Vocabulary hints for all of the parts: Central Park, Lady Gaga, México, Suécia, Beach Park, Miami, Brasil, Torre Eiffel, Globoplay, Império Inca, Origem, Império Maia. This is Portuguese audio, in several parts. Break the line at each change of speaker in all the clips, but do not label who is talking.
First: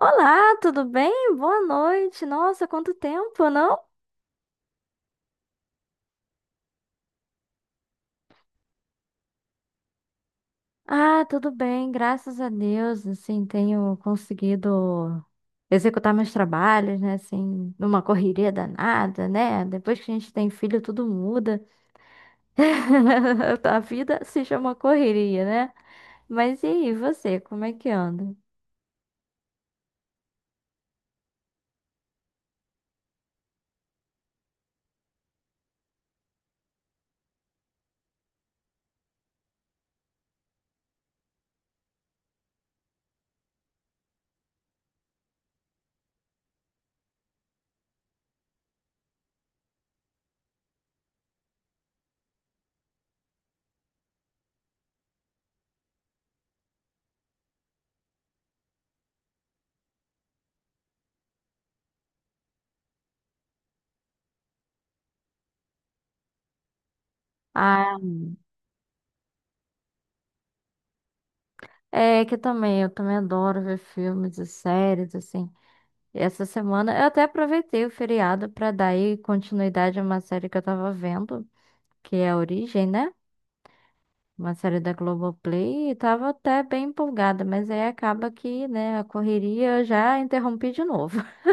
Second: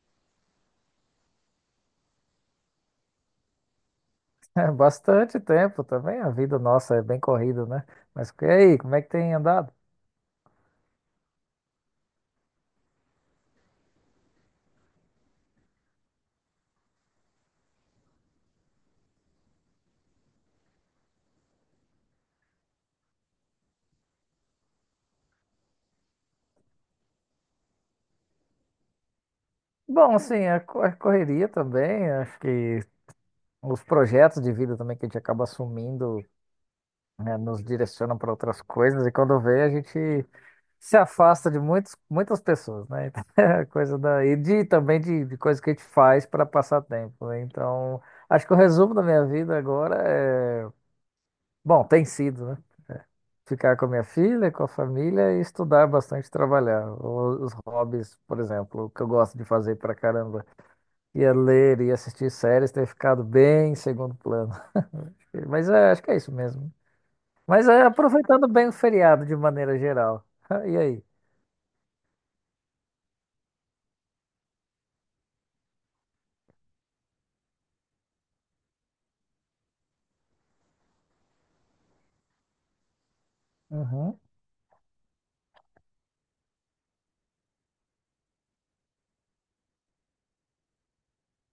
Olá, tudo bem? Boa noite. Nossa, quanto tempo, não?
É bastante tempo também, a vida nossa é bem corrida, né? Mas e aí, como é que tem andado?
Ah, tudo bem, graças a Deus, assim, tenho conseguido executar meus trabalhos, né, assim, numa correria danada, né? Depois que a gente tem filho, tudo muda. A vida se chama correria, né? Mas e aí, você, como é que anda?
Bom, assim, a correria também, acho que os projetos de vida também que a gente acaba assumindo, né, nos direcionam para outras coisas, e quando vê, a gente se afasta de muitas pessoas, né? Então, é a coisa da, e de, também de coisas que a gente faz para passar tempo, né? Então, acho que o resumo da minha vida agora é, bom, tem sido, né? Ficar com a minha filha, com a família e estudar bastante, e trabalhar. Os hobbies, por exemplo, que eu gosto de fazer pra caramba. Ia ler, ia assistir séries, ter ficado bem em segundo plano. Mas é, acho que é isso mesmo. Mas é
Ah,
aproveitando bem o feriado de maneira geral. E aí?
é que também, eu também adoro ver filmes e séries, assim. E essa semana eu até aproveitei o feriado para dar aí continuidade a uma série que eu tava vendo, que é a Origem, né?
Uhum.
Uma série da Globoplay, e tava até bem empolgada, mas aí acaba que, né, a correria eu já interrompi de novo.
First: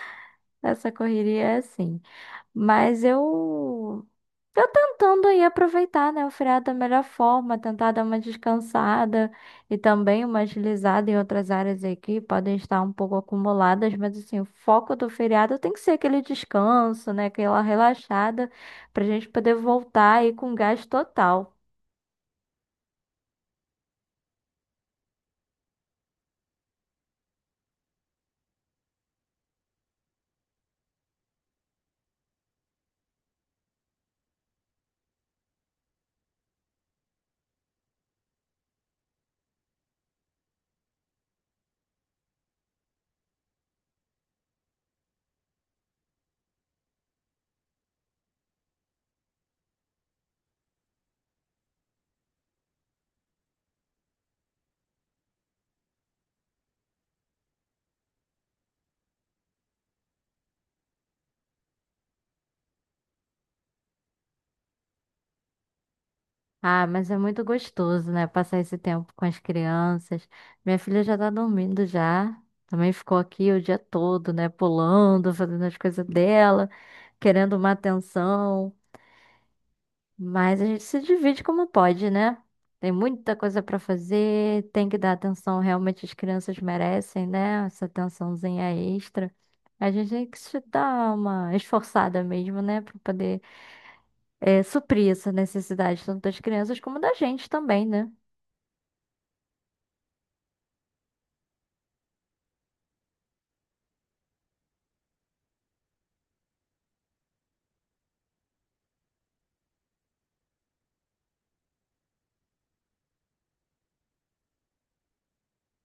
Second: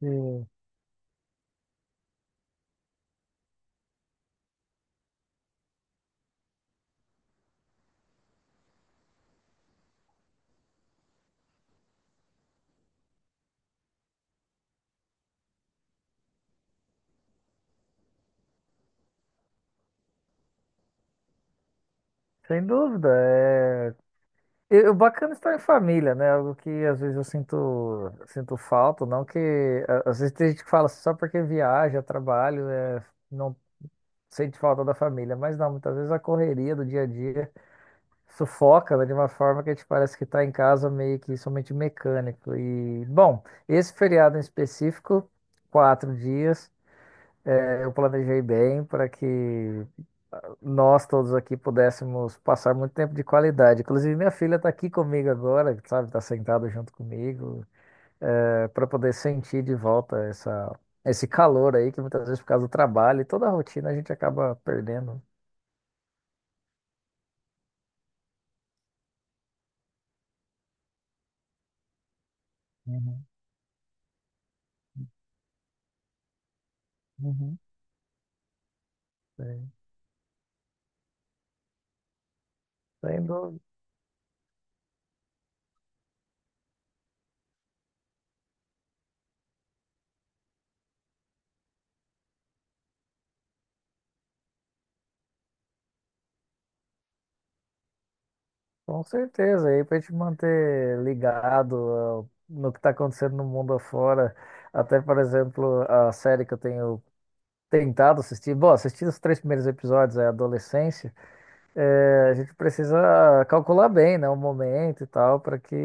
Sim.
Essa correria é assim. Mas eu tô tentando aí aproveitar, né, o feriado da melhor forma, tentar dar uma descansada e também uma agilizada em outras áreas aí que podem estar um pouco acumuladas, mas assim, o foco do feriado tem que ser aquele descanso, né, aquela relaxada pra gente poder voltar aí com gás total.
Sem dúvida. E o bacana é estar em família, né? Algo que às vezes eu sinto, sinto falta, não que... Às vezes tem gente que fala assim, só porque viaja, trabalho, não sente falta da família, mas não, muitas vezes a correria do dia a dia sufoca, né, de uma forma que a gente parece que está em casa meio que somente mecânico. E, bom, esse feriado em específico, 4 dias, eu planejei bem para que nós todos aqui pudéssemos passar muito tempo de qualidade. Inclusive, minha filha está aqui comigo agora, sabe, está sentada junto comigo, para poder sentir de volta essa. Esse calor aí, que muitas vezes por causa do trabalho e toda a rotina a gente acaba perdendo.
Ah, mas é muito gostoso, né, passar esse tempo com as crianças. Minha filha já tá dormindo já. Também ficou
Uhum,
aqui o dia todo, né, pulando, fazendo as coisas dela, querendo
uhum.
uma atenção.
Sim.
Mas a gente se divide como pode, né? Tem muita
Tendo,
coisa para fazer, tem que dar atenção, realmente as crianças merecem, né? Essa atençãozinha extra. A gente tem que se dar uma esforçada mesmo, né? Para poder suprir essa necessidade, tanto das crianças como da gente também, né?
com certeza, aí para te manter ligado ó, no que está acontecendo no mundo afora. Até, por exemplo, a série que eu tenho tentado assistir. Bom, assisti os 3 primeiros episódios, é Adolescência. É, a gente precisa calcular bem, né, o momento e tal, para que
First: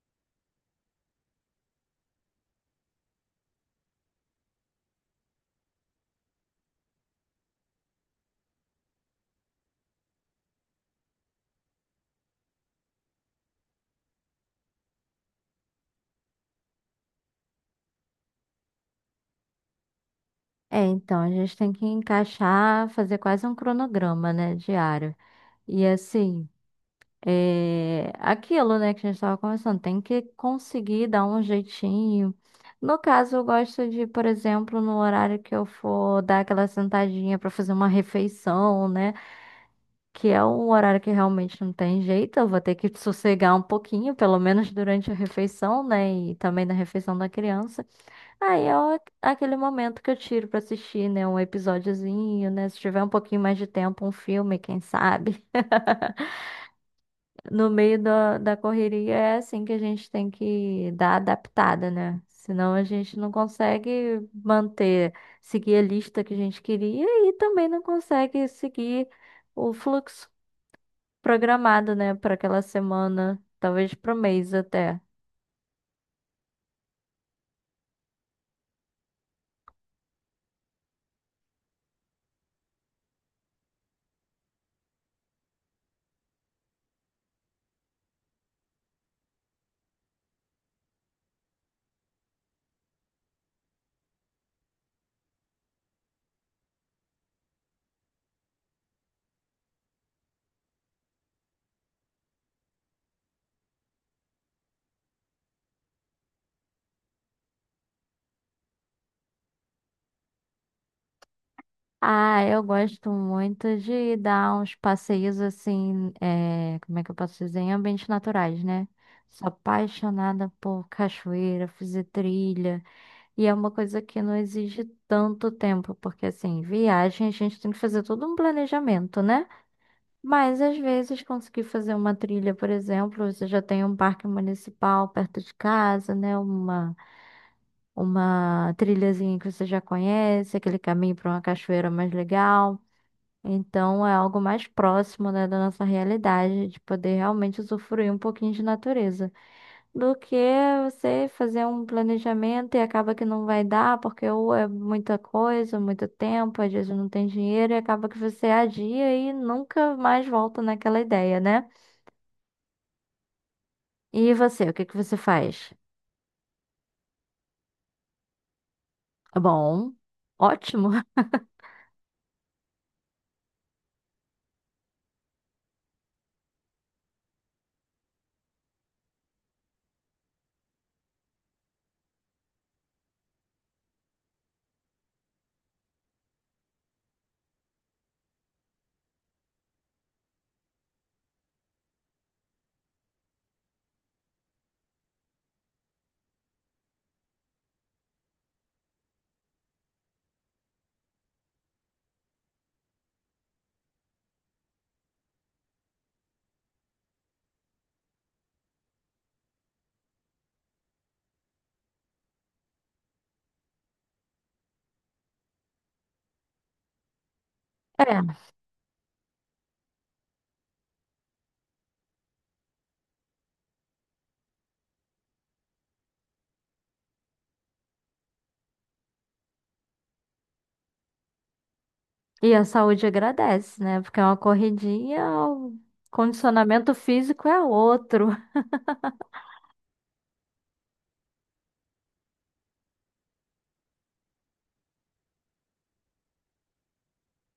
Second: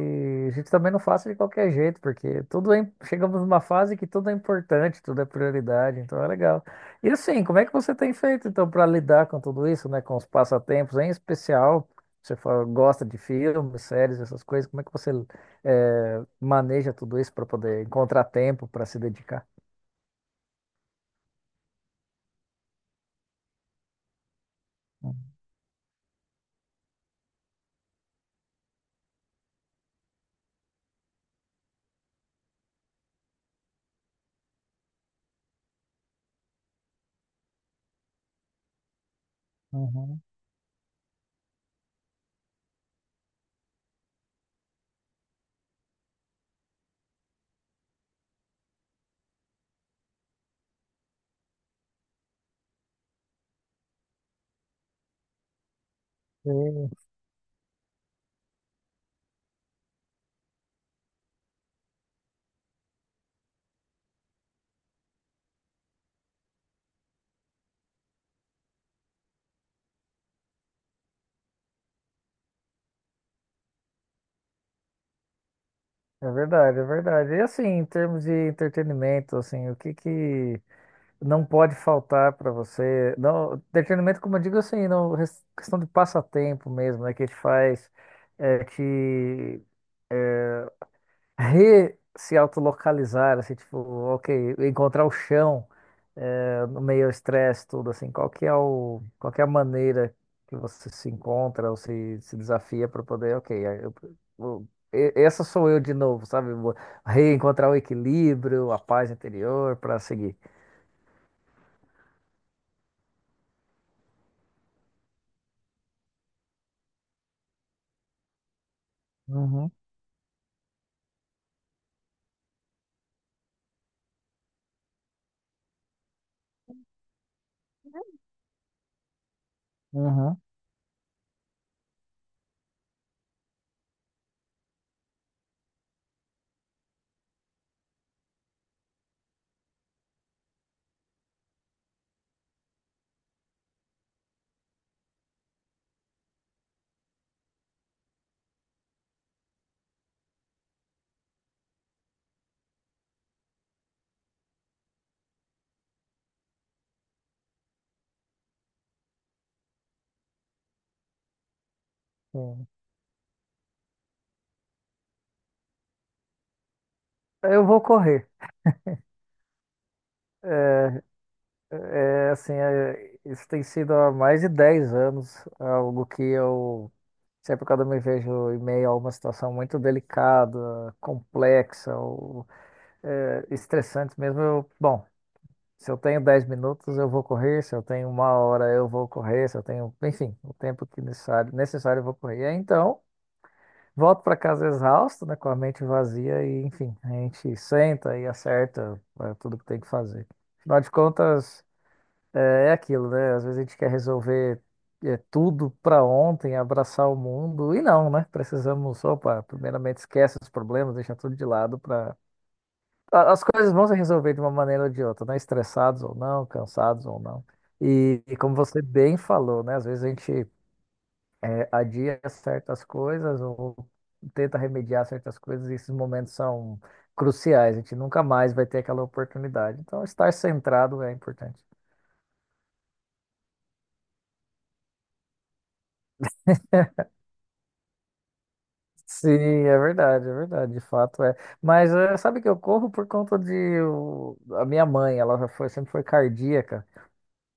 a gente também não faça de qualquer jeito, porque tudo é, chegamos numa fase que tudo é importante, tudo é prioridade, então é legal. E assim, como é que você tem feito então para lidar com tudo isso, né, com os passatempos, em especial, você fala, gosta de filmes, séries, essas coisas, como é que você maneja tudo isso para poder encontrar tempo para se dedicar?
É, então, a gente tem que encaixar, fazer quase um cronograma, né? Diário. E assim. É aquilo, né, que a gente estava conversando, tem que conseguir dar um jeitinho. No caso, eu gosto de, por exemplo, no horário que eu for dar aquela sentadinha para fazer uma refeição, né,
Uhum.
que é um horário que realmente não tem jeito, eu vou ter que sossegar um pouquinho, pelo menos durante a refeição, né, e também na refeição da criança. Aquele momento que eu tiro para assistir, né, um episódiozinho, né, se tiver um pouquinho mais de tempo, um filme, quem sabe.
Sim.
No meio da correria é assim que a gente tem que dar adaptada, né? Senão a gente não consegue manter, seguir a lista que a gente queria e também não consegue seguir o fluxo programado, né, para aquela semana, talvez para o mês até.
É verdade, é verdade. E assim, em termos de entretenimento, assim, o que que não pode faltar para você. Não, entretenimento, como eu digo assim, não, questão de passatempo mesmo, né? Que te faz é, te re se autolocalizar, assim, tipo, ok, encontrar o chão no meio ao estresse, tudo assim. Qual que é qual que é a maneira que você se encontra ou se desafia para poder, ok, essa sou eu de novo, sabe? Vou reencontrar o equilíbrio, a paz interior para seguir.
Ah, eu gosto muito de dar uns passeios assim, é, como é que eu posso dizer? Em ambientes naturais, né? Sou
Uhum,
apaixonada por cachoeira, fazer trilha. E é uma coisa que não exige tanto tempo, porque assim, viagem a gente tem que fazer todo um planejamento, né? Mas às vezes conseguir fazer uma trilha, por exemplo, você já tem um parque municipal perto de casa, né? Uma trilhazinha que você já conhece, aquele caminho para uma cachoeira mais legal. Então é algo mais próximo, né, da nossa realidade, de poder realmente usufruir um pouquinho de natureza do que você fazer um planejamento e acaba que não vai dar, porque ou é muita coisa, muito tempo, às vezes não tem dinheiro, e acaba que você adia e nunca mais volta naquela ideia, né?
uhum.
E você, o que que você faz?
Eu vou correr.
É, bom, ótimo.
É, assim, é, isso tem sido há mais de 10 anos, algo que eu sempre quando eu me vejo em meio a uma situação muito delicada, complexa ou estressante mesmo, eu, bom, se eu tenho 10 minutos eu vou correr, se eu tenho uma hora eu vou correr, se eu tenho, enfim, o tempo que necessário, necessário eu vou correr. E aí, então, volto para casa exausto, né, com a mente vazia e, enfim, a gente senta e acerta tudo que tem que fazer. Afinal de contas, É, é aquilo, né? Às vezes a gente quer resolver tudo para ontem, abraçar o mundo, e não, né? Precisamos, opa, primeiramente esquece os problemas, deixa tudo de lado para. As coisas vão se resolver de uma maneira ou de outra, né? Estressados ou não, cansados ou não. E,
É.
e como você bem falou, né? Às vezes a gente adia certas coisas ou tenta remediar certas coisas, e esses momentos são cruciais, a gente nunca mais vai ter aquela oportunidade. Então, estar centrado é importante.
E a saúde agradece, né? Porque é uma corridinha, o condicionamento físico é outro.
Sim, é verdade, de fato é. Mas sabe que eu corro por conta a minha mãe, ela já foi, sempre foi cardíaca.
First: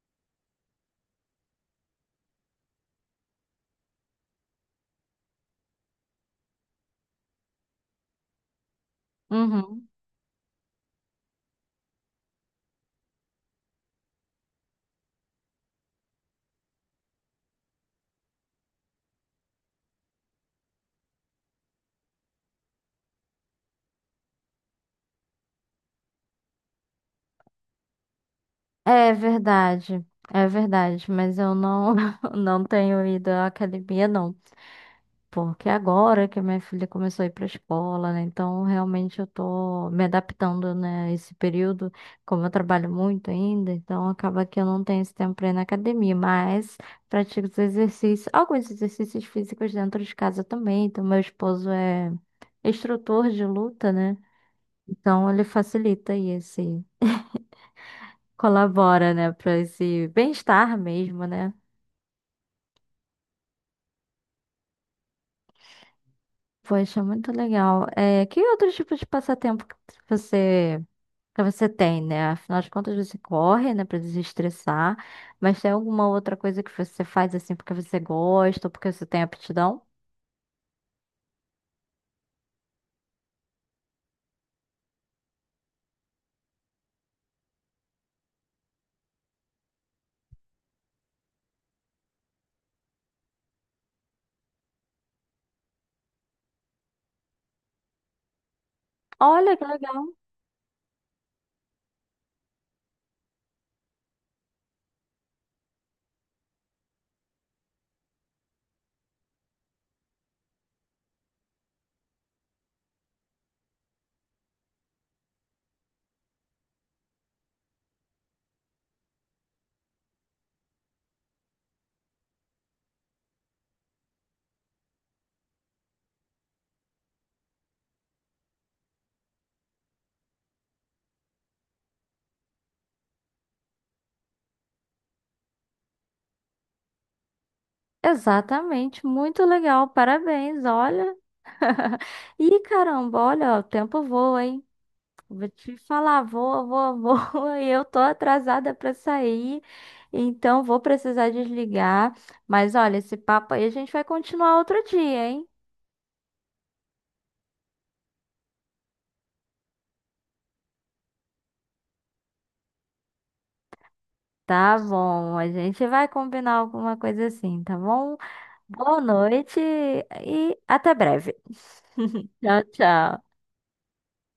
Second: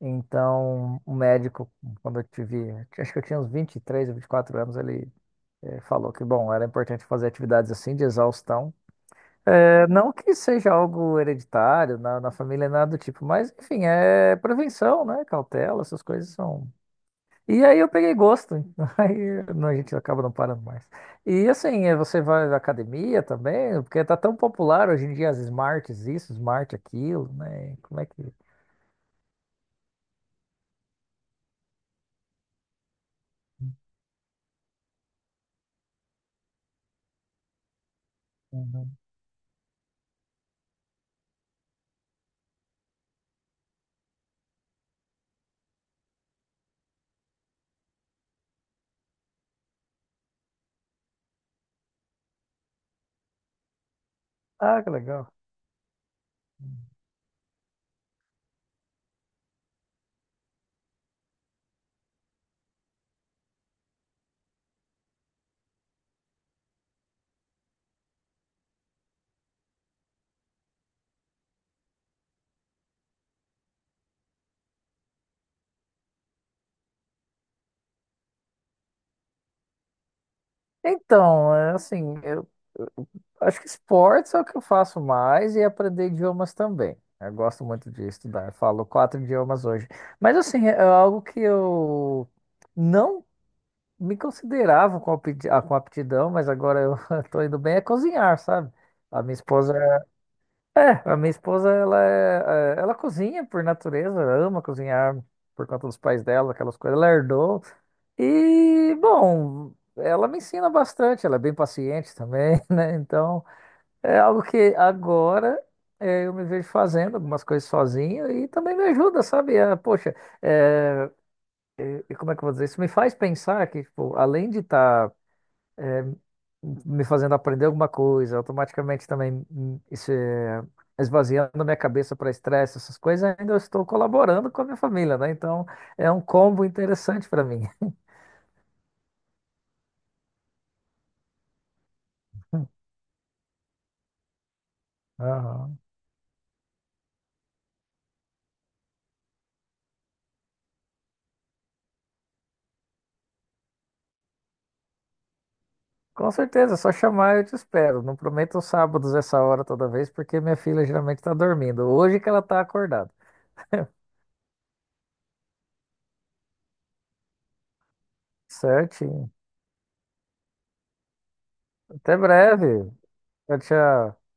Então, o médico, quando eu tive, acho que eu tinha uns 23 ou 24 anos, ele falou que, bom, era importante fazer atividades assim de exaustão.
Uhum.
Não que seja algo hereditário na família, nada do tipo, mas enfim, é prevenção, né? Cautela, essas coisas são, e aí eu peguei gosto. Aí não, a gente acaba não parando mais. E assim, você vai à academia também, porque tá tão popular hoje em dia as smarts, isso, smart aquilo, né? Como é que.
É verdade. É verdade, mas eu não, não tenho ido à academia, não. Porque agora que a minha filha começou a ir para a escola, né? Então,
Uhum.
realmente eu tô me adaptando, né, a esse período, como eu trabalho muito ainda, então acaba que eu não tenho esse tempo para ir na academia, mas pratico os exercícios, alguns exercícios físicos dentro de casa também. Então, meu esposo é instrutor de luta, né?
Ah, que legal.
Então, ele facilita e esse colabora, né, para esse bem-estar mesmo, né? Poxa, muito legal. É, que outro tipo de passatempo você que você tem, né? Afinal de contas, você corre, né, para desestressar, mas tem alguma outra coisa que você faz assim porque você gosta ou porque você tem aptidão?
Então, é assim, eu acho que esportes é o que eu faço mais e aprender idiomas também. Eu gosto muito de estudar, eu falo 4 idiomas hoje. Mas assim, é algo que eu não me considerava com com aptidão, mas agora eu tô indo bem é cozinhar, sabe? A minha
Olha que
esposa,
legal.
a minha esposa, ela, ela cozinha por natureza, ama cozinhar por conta dos pais dela, aquelas coisas, ela herdou. E, bom, ela me ensina bastante, ela é bem paciente também, né? Então, é algo que agora eu me vejo fazendo algumas coisas sozinho e também me ajuda, sabe? Ah, poxa, eh, e como é que eu vou dizer? Isso me faz pensar que, tipo, além de estar me fazendo aprender alguma coisa, automaticamente também isso é, esvaziando minha cabeça para estresse, essas coisas, ainda eu estou colaborando com a minha família, né? Então é um combo interessante para mim.
Exatamente, muito legal. Parabéns, olha. Ih, caramba, olha, o tempo voa, hein? Vou te
Aham.
falar, voa, voa, voa, e eu tô atrasada para sair, então vou precisar desligar. Mas olha, esse papo aí a gente vai continuar outro dia, hein?
Com certeza, é só chamar eu te espero. Não prometo os sábados essa hora toda vez, porque minha filha geralmente está dormindo. Hoje que ela está acordada.
Tá bom, a gente vai combinar alguma coisa assim, tá bom? Boa
Certinho.
noite e até breve.
Até
Tchau,
breve.
tchau.
Tchau, tchau.